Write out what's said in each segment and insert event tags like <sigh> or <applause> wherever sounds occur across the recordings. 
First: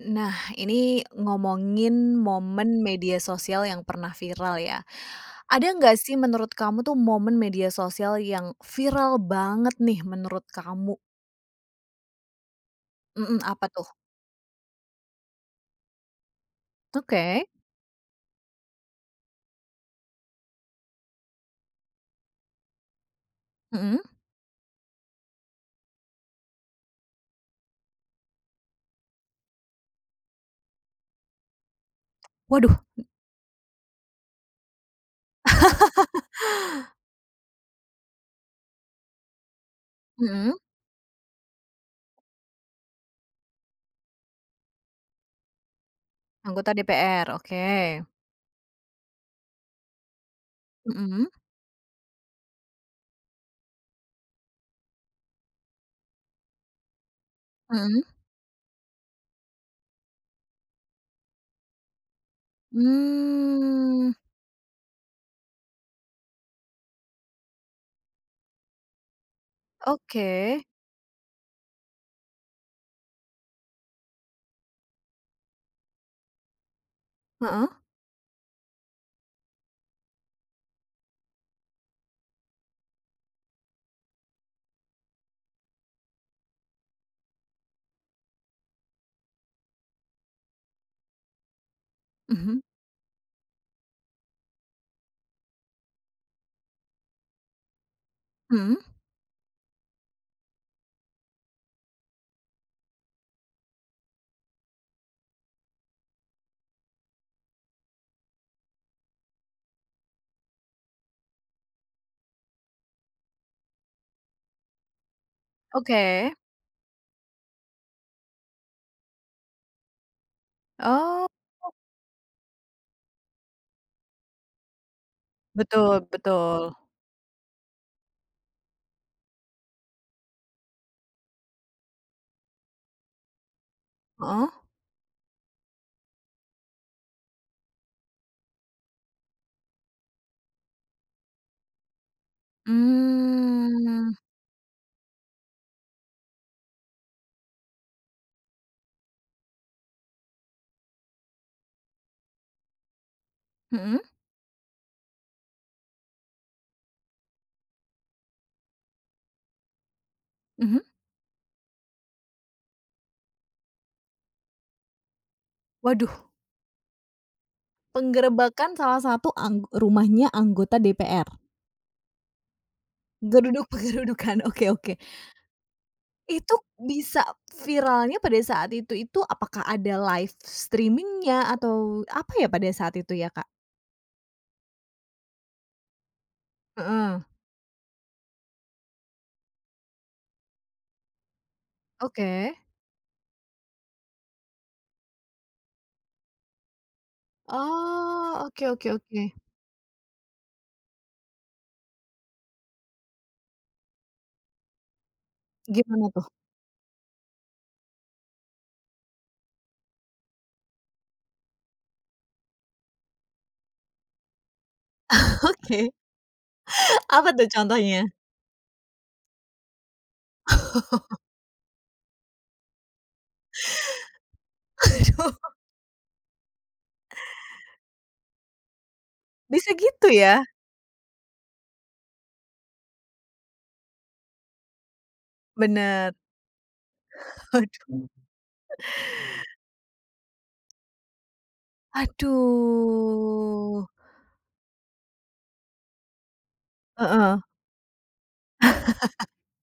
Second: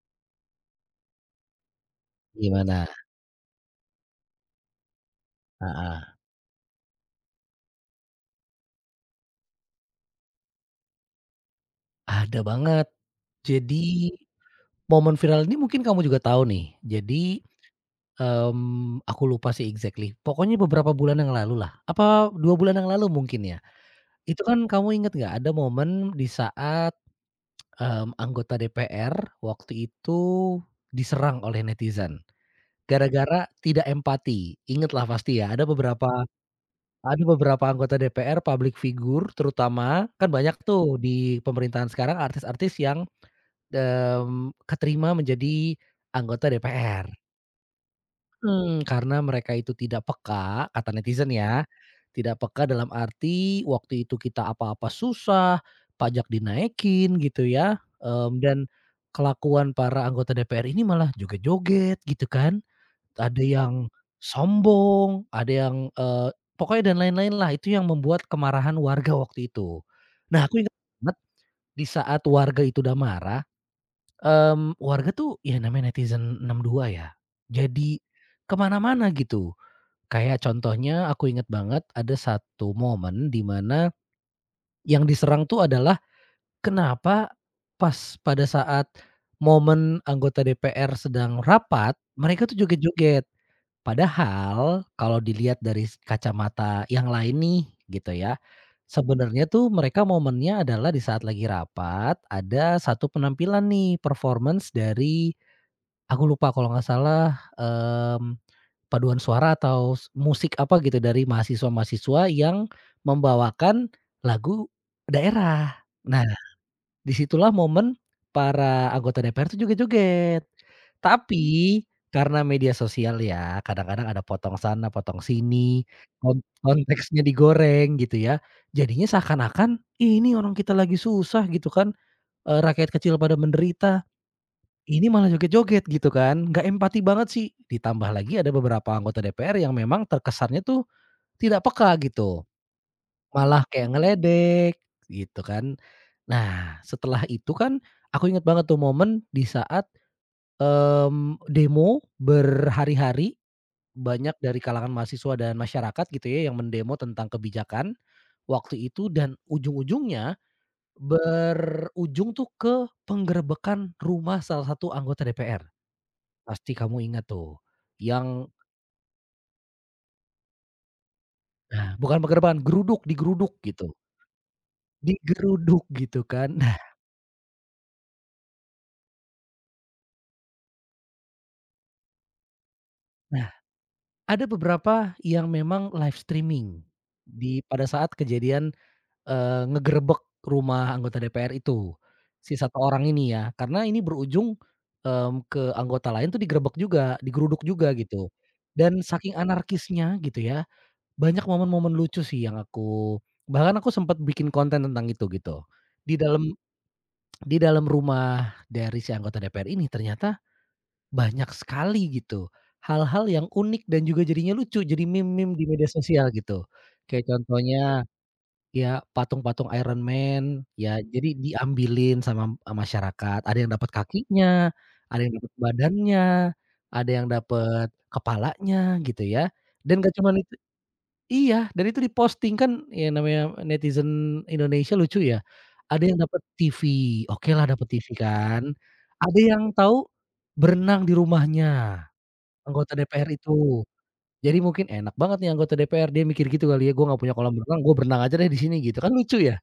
Nah, ini ngomongin momen Gimana? media sosial yang pernah viral ya. Ada nggak Heeh. sih menurut kamu tuh momen media sosial yang viral banget nih menurut kamu? Ada banget. Mhm, apa Jadi, tuh? momen viral ini mungkin kamu juga tahu nih. Jadi, Oke, aku lupa sih exactly, pokoknya beberapa bulan yang lalu lah, apa 2 bulan yang lalu mungkin ya. mhm. Itu kan kamu inget nggak ada momen di saat, anggota DPR waktu itu diserang oleh netizen, Waduh, gara-gara tidak empati. Inget lah pasti ya, ada beberapa anggota DPR, public figure terutama, kan banyak mhm, tuh di pemerintahan sekarang artis-artis yang, keterima menjadi anggota anggota DPR. DPR, oke. Mhm, karena mereka itu tidak peka, kata netizen Mhm ya, tidak peka dalam arti waktu itu kita apa-apa susah, pajak dinaikin gitu ya, mhm. Dan kelakuan para anggota DPR ini malah joget-joget gitu kan. Ada yang Mmm, sombong, ada yang, pokoknya dan lain-lain lah, itu yang membuat kemarahan warga waktu itu. oke, Nah, aku inget banget di saat warga itu udah marah, warga tuh ya namanya netizen +62 ya, heeh, jadi ke mana-mana gitu. Kayak contohnya aku inget banget ada satu momen di mana yang diserang tuh adalah kenapa pas pada saat momen anggota DPR sedang rapat, mereka tuh mhm joget-joget. Padahal kalau dilihat dari kacamata yang lain nih gitu ya, mhm, sebenarnya tuh mereka momennya adalah di saat lagi rapat ada satu penampilan nih performance dari aku lupa kalau nggak salah, paduan suara atau musik apa gitu dari mahasiswa-mahasiswa yang membawakan lagu daerah. oke. Nah, disitulah momen para anggota DPR tuh joget-joget. Oh, Tapi, karena media sosial ya, kadang-kadang ada potong sana, potong sini, betul kon betul, konteksnya digoreng gitu ya, jadinya seakan-akan, "Ih, ini orang kita lagi susah gitu kan, rakyat kecil pada menderita, heeh, ini malah joget-joget gitu kan, nggak empati banget sih." Ditambah lagi ada beberapa anggota DPR yang memang terkesannya tuh tidak peka gitu, malah kayak mmm, ngeledek gitu kan. Nah, setelah itu kan, aku inget banget tuh momen di saat demo berhari-hari, mhm banyak dari kalangan mahasiswa dan masyarakat gitu ya yang mendemo tentang kebijakan waktu itu, dan ujung-ujungnya mhm. berujung tuh ke penggerebekan rumah salah satu anggota DPR. Waduh. Pasti kamu ingat tuh, yang Penggerebekan salah satu rumahnya anggota DPR. nah bukan penggerebekan, geruduk, Geruduk-penggerudukan, <laughs> oke oke. digeruduk gitu kan. Itu Nah bisa viralnya pada saat itu apakah ada live streaming-nya atau apa ya pada saat itu ya, Kak? nah, ada beberapa yang memang live streaming Heeh, pada saat kejadian. Ngegerebek rumah anggota DPR itu, oke. si satu orang ini ya. Karena ini berujung, ke anggota lain tuh digerebek juga, digeruduk juga Oh, gitu. oke oke Dan oke. saking anarkisnya gitu ya, banyak momen-momen lucu sih yang aku bahkan aku sempat bikin konten tentang itu gitu. Gimana Di tuh? <laughs> dalam di dalam rumah dari si anggota DPR ini ternyata banyak sekali gitu hal-hal yang unik dan juga jadinya lucu, jadi meme-meme di media Oke, sosial gitu. Kayak apa tuh contohnya? contohnya ya patung-patung Iron Man, ya jadi diambilin sama, masyarakat, ada yang dapat kakinya, ada yang Aduh, dapat badannya, ada yang dapat kepalanya gitu ya, bisa dan gitu gak cuman ya? itu. Iya, dan itu diposting kan, ya namanya netizen Indonesia lucu ya, ada Bener, yang dapat TV, okelah dapat aduh. TV kan, ada yang tahu berenang di rumahnya, anggota DPR itu. Aduh, Jadi mungkin enak banget nih anggota DPR, dia mikir gitu kali ya, "Gue nggak punya heeh. kolam renang, gue berenang aja deh di sini," gitu kan, lucu ya?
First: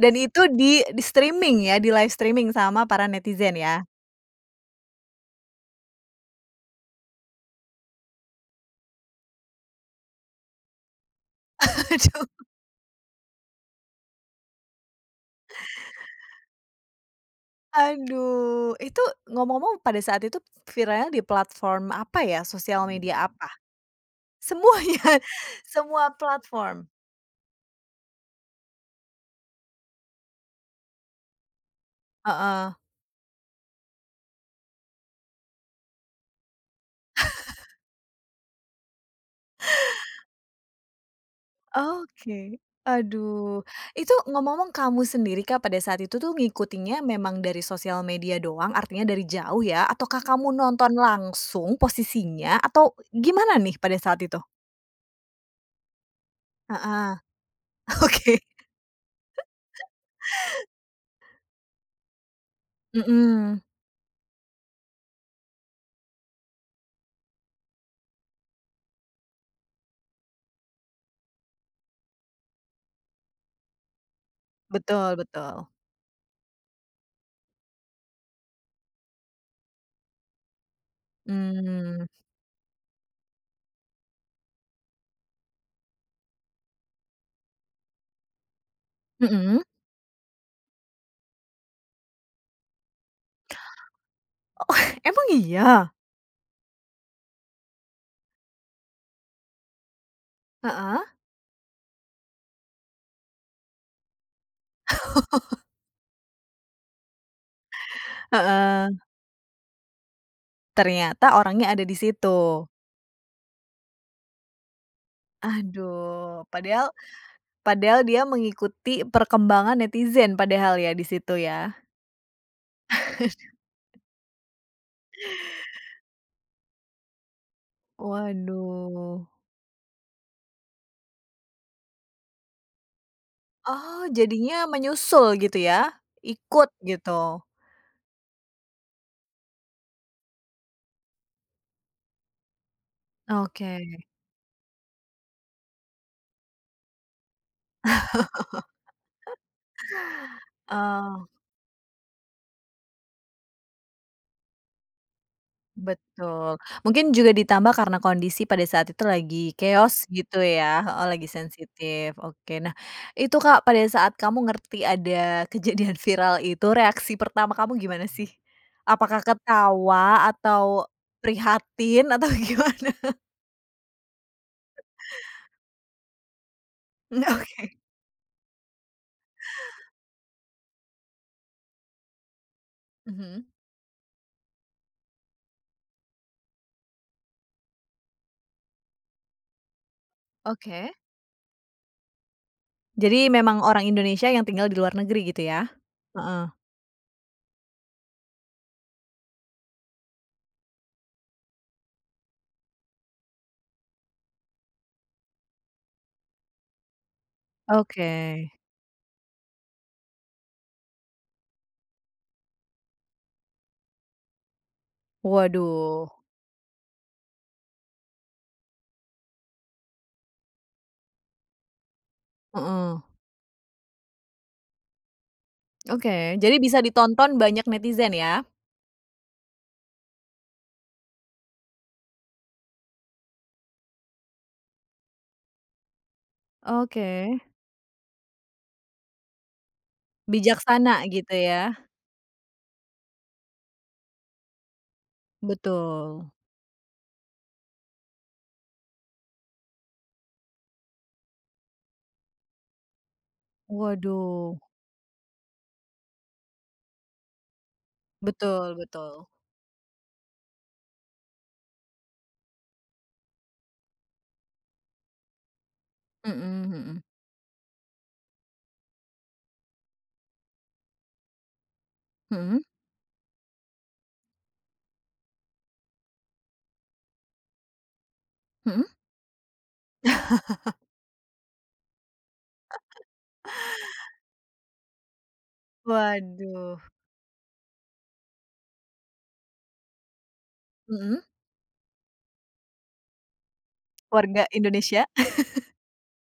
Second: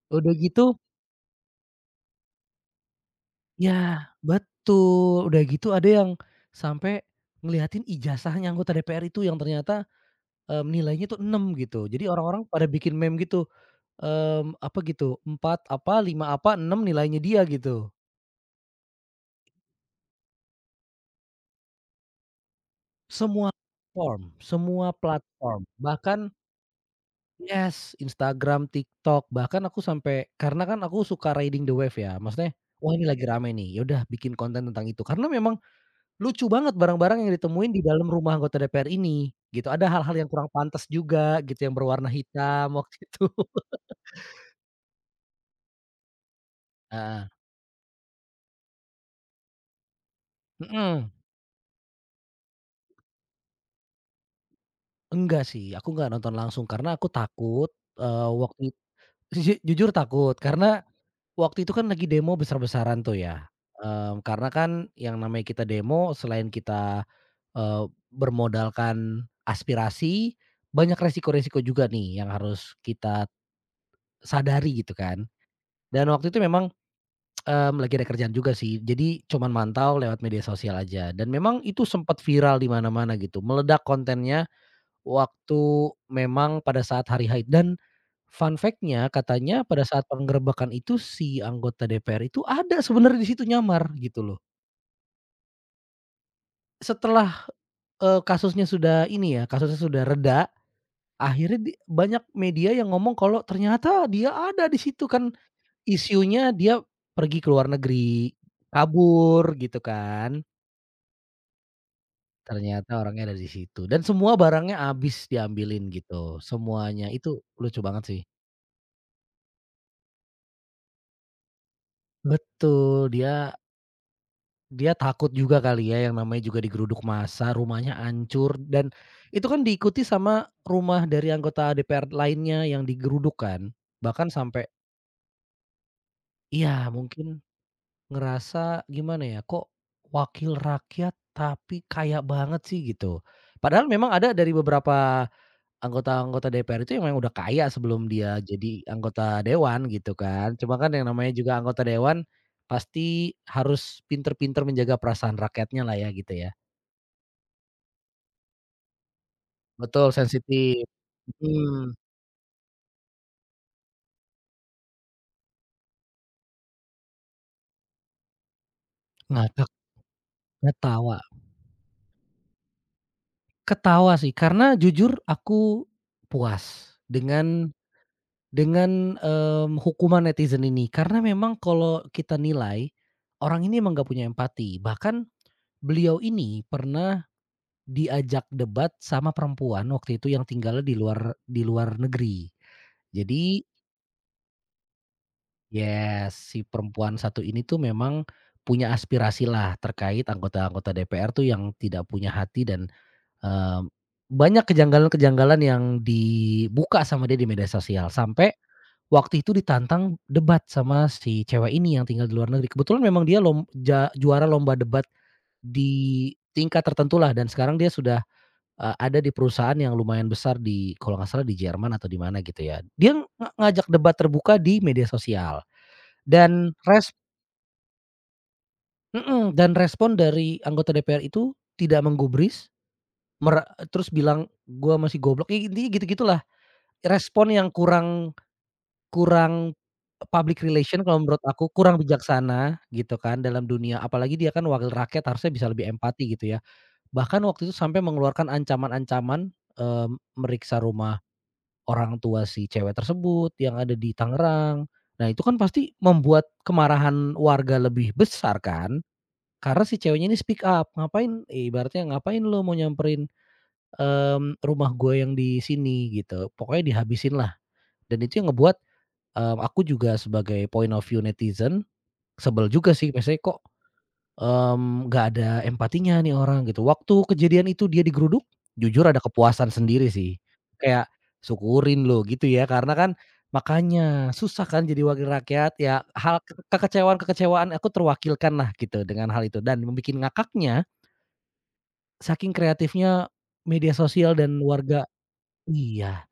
Dan Udah itu gitu di streaming ya, di live streaming sama para netizen ya? ya, betul. Udah gitu ada yang sampai ngeliatin ijazahnya anggota DPR itu yang ternyata, nilainya tuh 6 gitu. Jadi orang-orang Aduh pada bikin meme gitu, apa gitu, 4 apa, 5 apa, 6 nilainya dia gitu. aduh, itu ngomong-ngomong pada saat itu viralnya di platform apa ya, sosial, mhm, media apa? Semua platform semua Semuanya, <laughs> platform, semua bahkan platform? yes, Instagram, TikTok, bahkan aku sampai karena kan aku suka riding the wave ya, maksudnya, Heeh, wah ini lagi rame nih, ya udah bikin konten tentang itu. Karena memang lucu banget barang-barang yang ditemuin di dalam rumah anggota DPR ini, gitu. Ada hal-hal yang kurang pantas juga gitu, yang berwarna oke. hitam <laughs> waktu itu. Aduh, itu ngomong-ngomong kamu sendiri Kak, pada saat itu tuh ngikutinnya Heeh, memang dari sosial media doang, artinya dari jauh ya? Ataukah kamu nonton mhm. langsung posisinya? Atau gimana nih pada saat itu? Enggak sih, aku nggak nonton langsung karena aku Heeh, takut, <laughs> oke. waktu <laughs> jujur takut karena waktu itu kan lagi demo besar-besaran tuh ya, Mhm, karena kan yang namanya kita demo selain kita, eee, bermodalkan aspirasi, banyak resiko-resiko juga nih yang harus kita sadari gitu betul kan. betul. Dan waktu itu memang lagi ada kerjaan juga sih. Jadi cuman mantau lewat media sosial aja dan memang itu Mmm, sempat viral di mana-mana gitu, meledak kontennya waktu memang pada saat hari haid. Dan fun fact-nya mhm, katanya pada saat penggerebekan itu si anggota DPR itu ada sebenarnya di situ, nyamar gitu loh. emang iya? Setelah, kasusnya sudah ini ya, kasusnya sudah reda, Heeh? akhirnya di banyak media yang ngomong kalau ternyata dia ada di situ kan, isunya dia pergi ke luar negeri, Heeh, kabur gitu kan. ternyata orangnya ada di situ. Ternyata orangnya ada di situ dan semua barangnya habis diambilin gitu, Aduh, padahal semuanya. Itu lucu padahal banget sih. dia mengikuti perkembangan netizen padahal ya di situ ya? Betul, dia dia takut juga kali ya, yang namanya juga digeruduk massa, rumahnya hancur, dan Waduh. itu kan diikuti sama rumah dari anggota DPR lainnya yang digeruduk kan. Oh, Bahkan sampai jadinya menyusul gitu ya? Ikut iya gitu? mungkin ngerasa gimana ya, kok wakil rakyat tapi kaya banget sih gitu. Padahal Oke, memang ada dari beberapa anggota-anggota DPR itu memang udah kaya sebelum dia jadi anggota dewan gitu kan. Cuma kan yang oh. namanya juga anggota dewan, pasti harus pinter-pinter menjaga perasaan rakyatnya lah ya gitu ya. Betul, mungkin juga ditambah karena kondisi pada saat itu lagi Betul chaos gitu ya, sensitif, oh lagi mhm, sensitif, oke. Nah, itu Kak, pada saat kamu ngerti ada <laughs> kejadian viral itu, reaksi pertama kamu gimana sih? Apakah ngakak, ketawa atau ketawa. prihatin atau <laughs> gimana? Ketawa sih karena jujur aku puas Mmm, dengan oke, hukuman netizen ini. Karena memang kalau kita nilai, mhm, orang ini emang nggak punya empati. Bahkan beliau ini pernah diajak debat sama perempuan waktu itu yang tinggalnya oke. di luar negeri. Jadi memang Jadi, orang Indonesia yang tinggal di luar negeri gitu ya? ya Heeh, si perempuan satu ini tuh memang punya aspirasi lah terkait anggota-anggota DPR tuh yang tidak punya hati dan, eee, banyak kejanggalan-kejanggalan yang dibuka sama dia di media oke. sosial, sampai waktu itu ditantang debat sama si cewek ini yang tinggal di luar negeri. Kebetulan memang dia lom ja juara lomba debat Waduh, di tingkat tertentu lah, dan sekarang dia sudah ada di perusahaan yang lumayan besar di, kalau nggak salah, di Jerman atau di mana gitu ya. heeh, Dia ngajak debat terbuka di media sosial oke, jadi dan bisa res ditonton banyak netizen ya? mhm, dan respon dari anggota DPR itu tidak menggubris, mere terus bilang, "Gua masih goblok," ya intinya gitu-gitulah. Oke. Respon yang kurang kurang public Bijaksana relation kalau gitu menurut ya? aku, kurang bijaksana gitu kan dalam dunia, apalagi dia kan wakil rakyat harusnya bisa lebih Betul. empati gitu ya. Bahkan waktu itu sampai mengeluarkan ancaman-ancaman, eee, meriksa rumah orang tua si cewek tersebut yang ada di Waduh. Tangerang. Nah, itu kan pasti membuat kemarahan warga lebih besar Betul kan? betul. Karena si ceweknya ini speak up, ibaratnya ngapain lo mau nyamperin, rumah gue yang di sini gitu, Mhm pokoknya mhm. dihabisin lah. Dan itu yang ngebuat, aku juga sebagai point of view netizen Mhm sebel juga sih, maksudnya kok nggak ada empatinya nih orang gitu. Waktu kejadian itu dia digeruduk, mhm? jujur ada kepuasan sendiri sih. Kayak, syukurin loh gitu ya, karena kan makanya susah kan jadi wakil rakyat ya, hal ke Waduh. kekecewaan-kekecewaan aku terwakilkan lah gitu dengan hal itu, dan membuat ngakaknya, Mhm. saking kreatifnya media sosial Warga dan warga, Indonesia. iya,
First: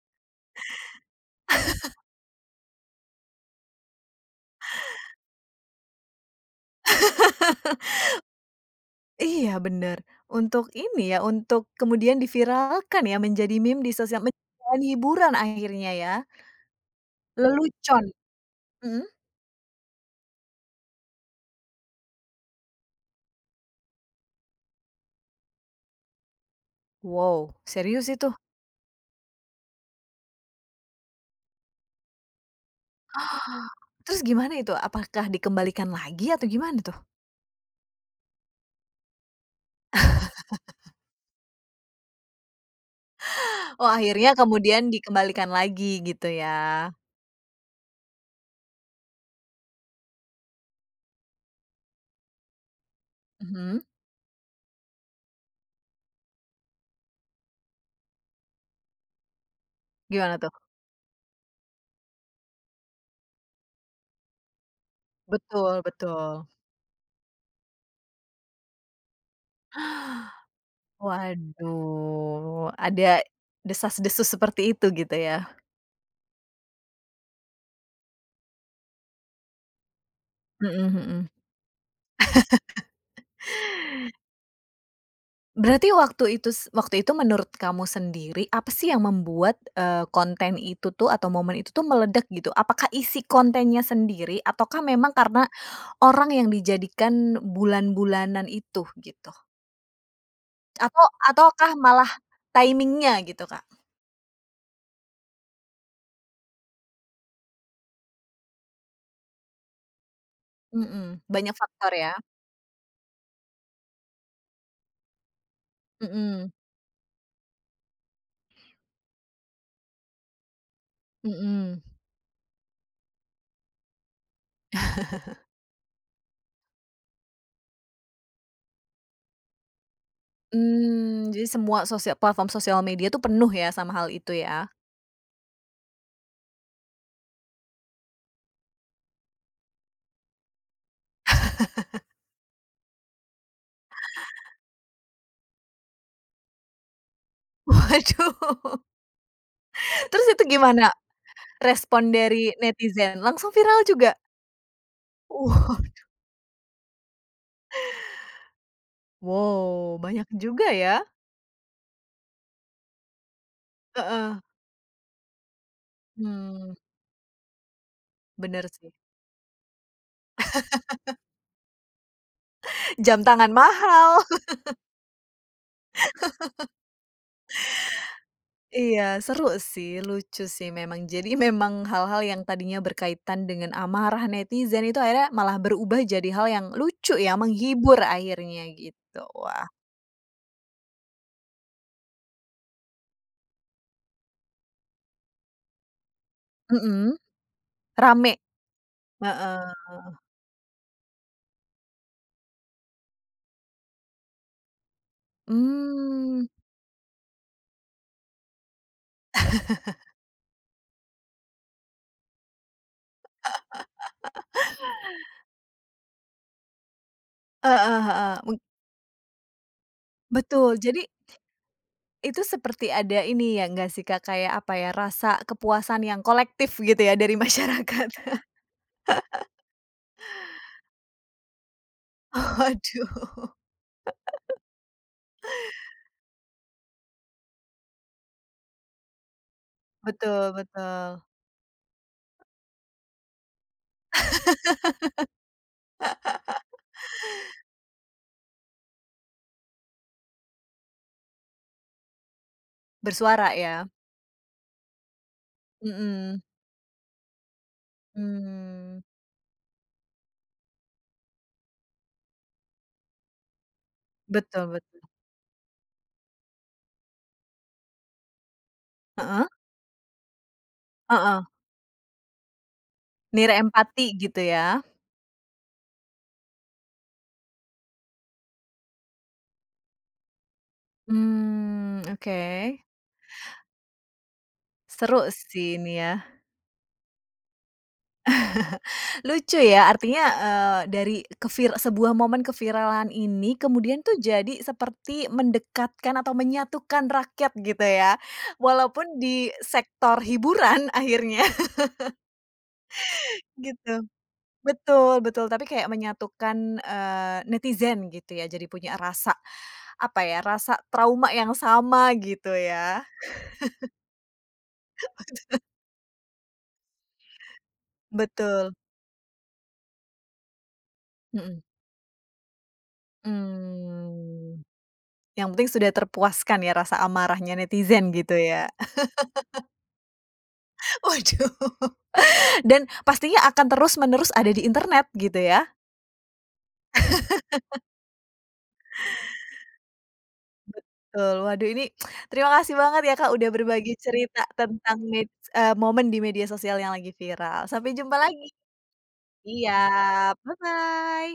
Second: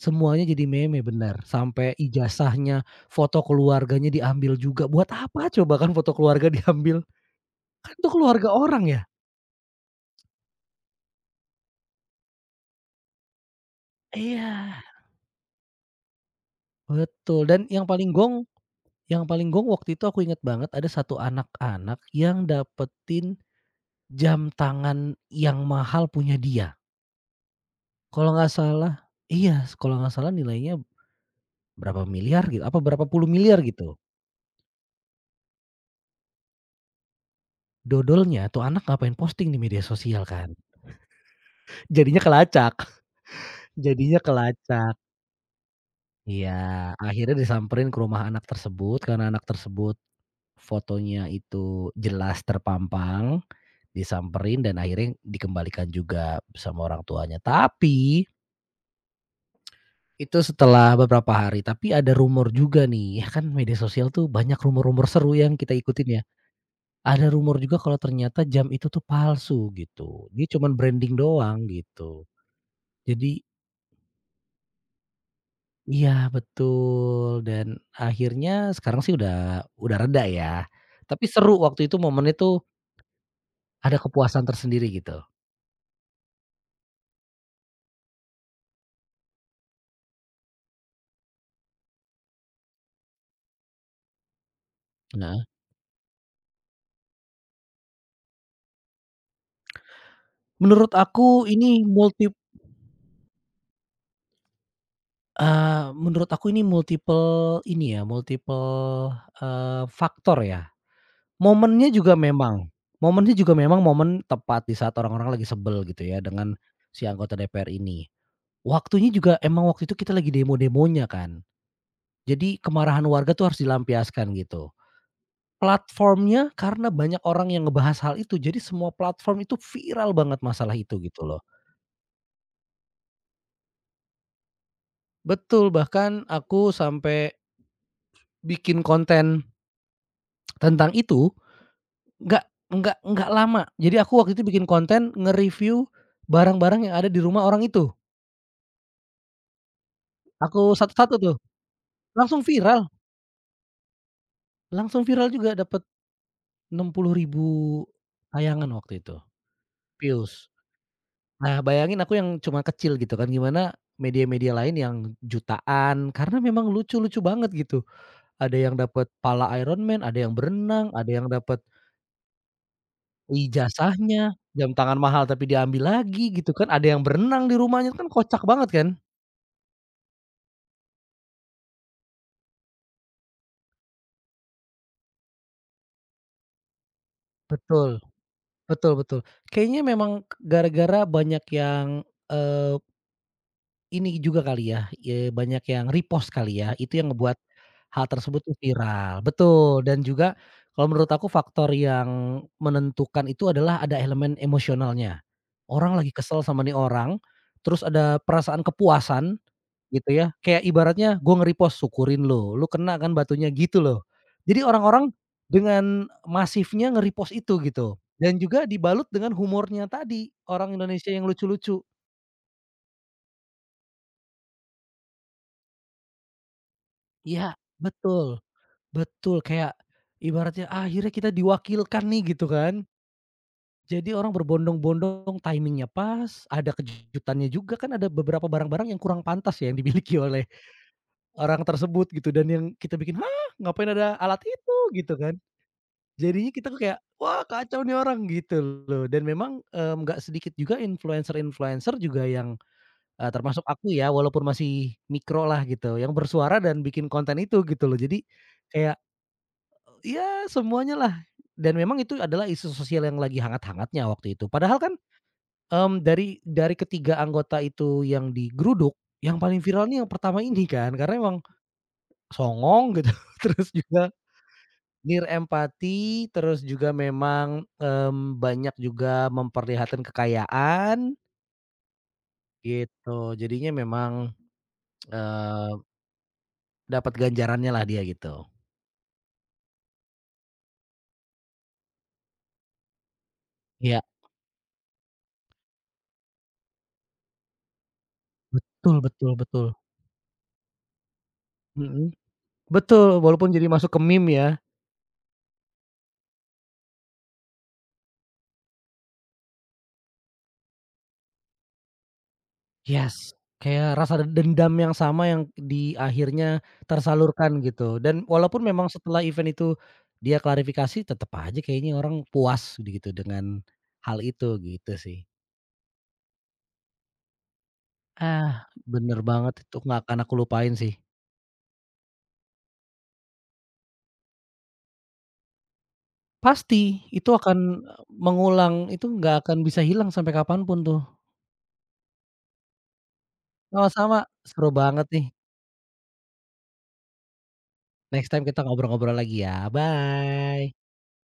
semuanya jadi meme benar sampai ijazahnya, foto keluarganya diambil juga, buat apa coba kan foto keluarga <laughs> diambil? Kan itu keluarga orang ya? Iya bener. Untuk ini ya, untuk kemudian diviralkan ya menjadi meme di sosial dan Iya. hiburan akhirnya ya. Betul, dan yang Lelucon. paling gong Mhm? yang paling gong waktu itu aku inget banget ada satu anak-anak yang dapetin jam tangan yang mahal punya dia. Wow, serius itu? Kalau nggak salah iya, kalau nggak salah nilainya berapa miliar gitu, apa berapa puluh miliar gitu. Terus gimana itu? Apakah dikembalikan lagi atau gimana tuh? Dodolnya tuh anak ngapain posting di media sosial kan. <laughs> Jadinya kelacak. <laughs> Oh, Jadinya akhirnya kemudian kelacak. dikembalikan lagi gitu ya? Iya, akhirnya disamperin ke rumah anak tersebut, karena anak tersebut fotonya itu jelas terpampang, Mhm. disamperin, dan akhirnya dikembalikan juga sama orang tuanya. Tapi, itu Gimana tuh? setelah beberapa hari. Tapi ada rumor juga nih, ya kan media sosial tuh banyak rumor-rumor seru yang kita Betul ikutin ya. betul. Ada rumor juga kalau ternyata jam itu tuh palsu gitu, dia cuman branding doang gitu. Waduh, ada Jadi desas-desus seperti itu gitu ya? iya betul, dan akhirnya sekarang sih udah reda ya, Mhm tapi mhm. seru waktu itu momennya tuh, ada kepuasan tersendiri gitu. Berarti waktu itu menurut kamu sendiri, apa sih yang membuat, konten itu tuh atau momen itu tuh meledak gitu? Apakah isi kontennya sendiri ataukah memang karena Heeh. orang yang dijadikan bulan-bulanan itu gitu? Menurut Atau aku ataukah ini malah multi timing-nya gitu, Kak? Menurut aku ini multiple ini ya, multiple, faktor ya. Mhm, banyak Momennya faktor ya? juga memang momennya juga memang momen tepat di saat orang-orang lagi sebel gitu ya Mhm dengan si anggota DPR ini. Waktunya juga emang waktu itu kita lagi demo-demonya kan. mhm. Jadi kemarahan warga tuh harus dilampiaskan gitu. Platformnya, karena banyak orang yang ngebahas hal itu, jadi semua platform itu viral banget masalah itu gitu loh. Jadi semua platform sosial media tuh penuh ya sama hal itu ya? Betul, bahkan aku sampai bikin konten tentang itu, nggak nggak lama. Jadi aku waktu itu bikin konten nge-review barang-barang yang ada di rumah orang <laughs> itu. Waduh, terus itu Aku gimana satu-satu tuh, respon langsung dari viral netizen? Langsung viral juga? langsung viral juga Wow dapet 60.000 tayangan waktu itu, wow, banyak views. juga ya? Nah, bayangin aku yang cuma kecil gitu kan, gimana Heeh, media-media lain yang jutaan, karena memang mmm, lucu-lucu banget gitu. Ada bener yang sih. dapat pala Iron Man, ada yang berenang, ada yang dapat Jam tangan mahal. ijazahnya, jam tangan mahal tapi diambil lagi gitu kan, ada yang berenang di rumahnya, kan kocak banget kan? Iya, seru sih, lucu sih memang. Jadi memang hal-hal yang tadinya berkaitan dengan amarah netizen itu akhirnya malah berubah jadi hal yang lucu ya, menghibur Betul, akhirnya betul betul. gitu. Wah Kayaknya memang gara-gara banyak yang, eee, ini juga kali ya, banyak yang repost kali ya, itu yang mhm, ngebuat hal rame? tersebut tuh viral. Heeh. Betul, dan juga kalau menurut aku faktor yang menentukan itu adalah ada elemen emosionalnya. Orang lagi kesel Mmm. sama nih orang, terus ada perasaan kepuasan gitu ya, kayak ibaratnya gue nge-repost, "Syukurin lu, lu kena kan batunya," gitu loh. Jadi orang-orang dengan masifnya nge-repost itu gitu, Heeh heeh, dan juga dibalut dengan humornya tadi, betul, orang jadi Indonesia yang lucu-lucu. itu seperti ada ini ya nggak sih Kak, kayak apa ya, rasa kepuasan yang kolektif gitu ya dari Iya, masyarakat. betul <laughs> betul, kayak ibaratnya akhirnya kita diwakilkan nih gitu kan. Waduh. Jadi orang berbondong-bondong, timing-nya pas, ada kejutannya juga kan, ada beberapa barang-barang yang kurang pantas ya yang dimiliki oleh Betul betul. orang tersebut gitu, dan yang kita bikin, "Hah, ngapain ada alat itu?" Gitu kan. Jadinya kita tuh kayak, "Wah kacau nih orang," gitu loh. Dan memang, nggak sedikit juga influencer-influencer juga yang, Bersuara termasuk ya? aku ya walaupun masih mikro lah gitu, yang Mhm. bersuara dan bikin konten itu gitu loh. Jadi kayak Mmm. ya semuanya lah, dan memang itu adalah isu sosial yang lagi hangat-hangatnya waktu itu. Betul Padahal kan, betul. Dari ketiga anggota itu yang digeruduk, yang Heeh? paling viral nih yang pertama ini kan, karena emang Heeh, songong gitu, <laughs> nira terus empati juga gitu ya? nirempati, terus juga memang, banyak juga memperlihatkan kekayaan, Mmm, oke. gitu. Jadinya memang, Seru sih eee, ini ya. dapat ganjarannya lah dia, gitu. Lucu ya, artinya, dari sebuah momen keviralan ini kemudian Iya, tuh jadi seperti mendekatkan atau menyatukan rakyat gitu ya, betul walaupun betul di betul. sektor hiburan <laughs> akhirnya Mhm, betul, walaupun jadi gitu. masuk ke meme ya. Betul betul, tapi kayak menyatukan, netizen gitu ya, jadi punya rasa, apa ya, rasa trauma yang sama gitu ya. Yes, kayak rasa dendam yang sama yang di akhirnya tersalurkan, gitu. Dan walaupun Betul, memang setelah event itu dia klarifikasi, tetep aja mhm, kayaknya orang puas gitu dengan hal itu, mmm, gitu sih. yang penting sudah terpuaskan ya rasa amarahnya netizen gitu Ah, ya. bener banget, itu nggak akan aku lupain sih. <laughs> Waduh. Dan pastinya akan terus-menerus ada di internet gitu ya? Pasti itu akan eh, mengulang, itu nggak akan bisa hilang sampai kapanpun tuh. Betul, waduh ini <tsk> terima kasih banget ya Kak udah berbagi Sama-sama, cerita seru tentang banget nih. Momen di media sosial yang lagi viral. Sampai jumpa Next lagi. time kita ngobrol-ngobrol lagi ya, Iya, bye. bye-bye.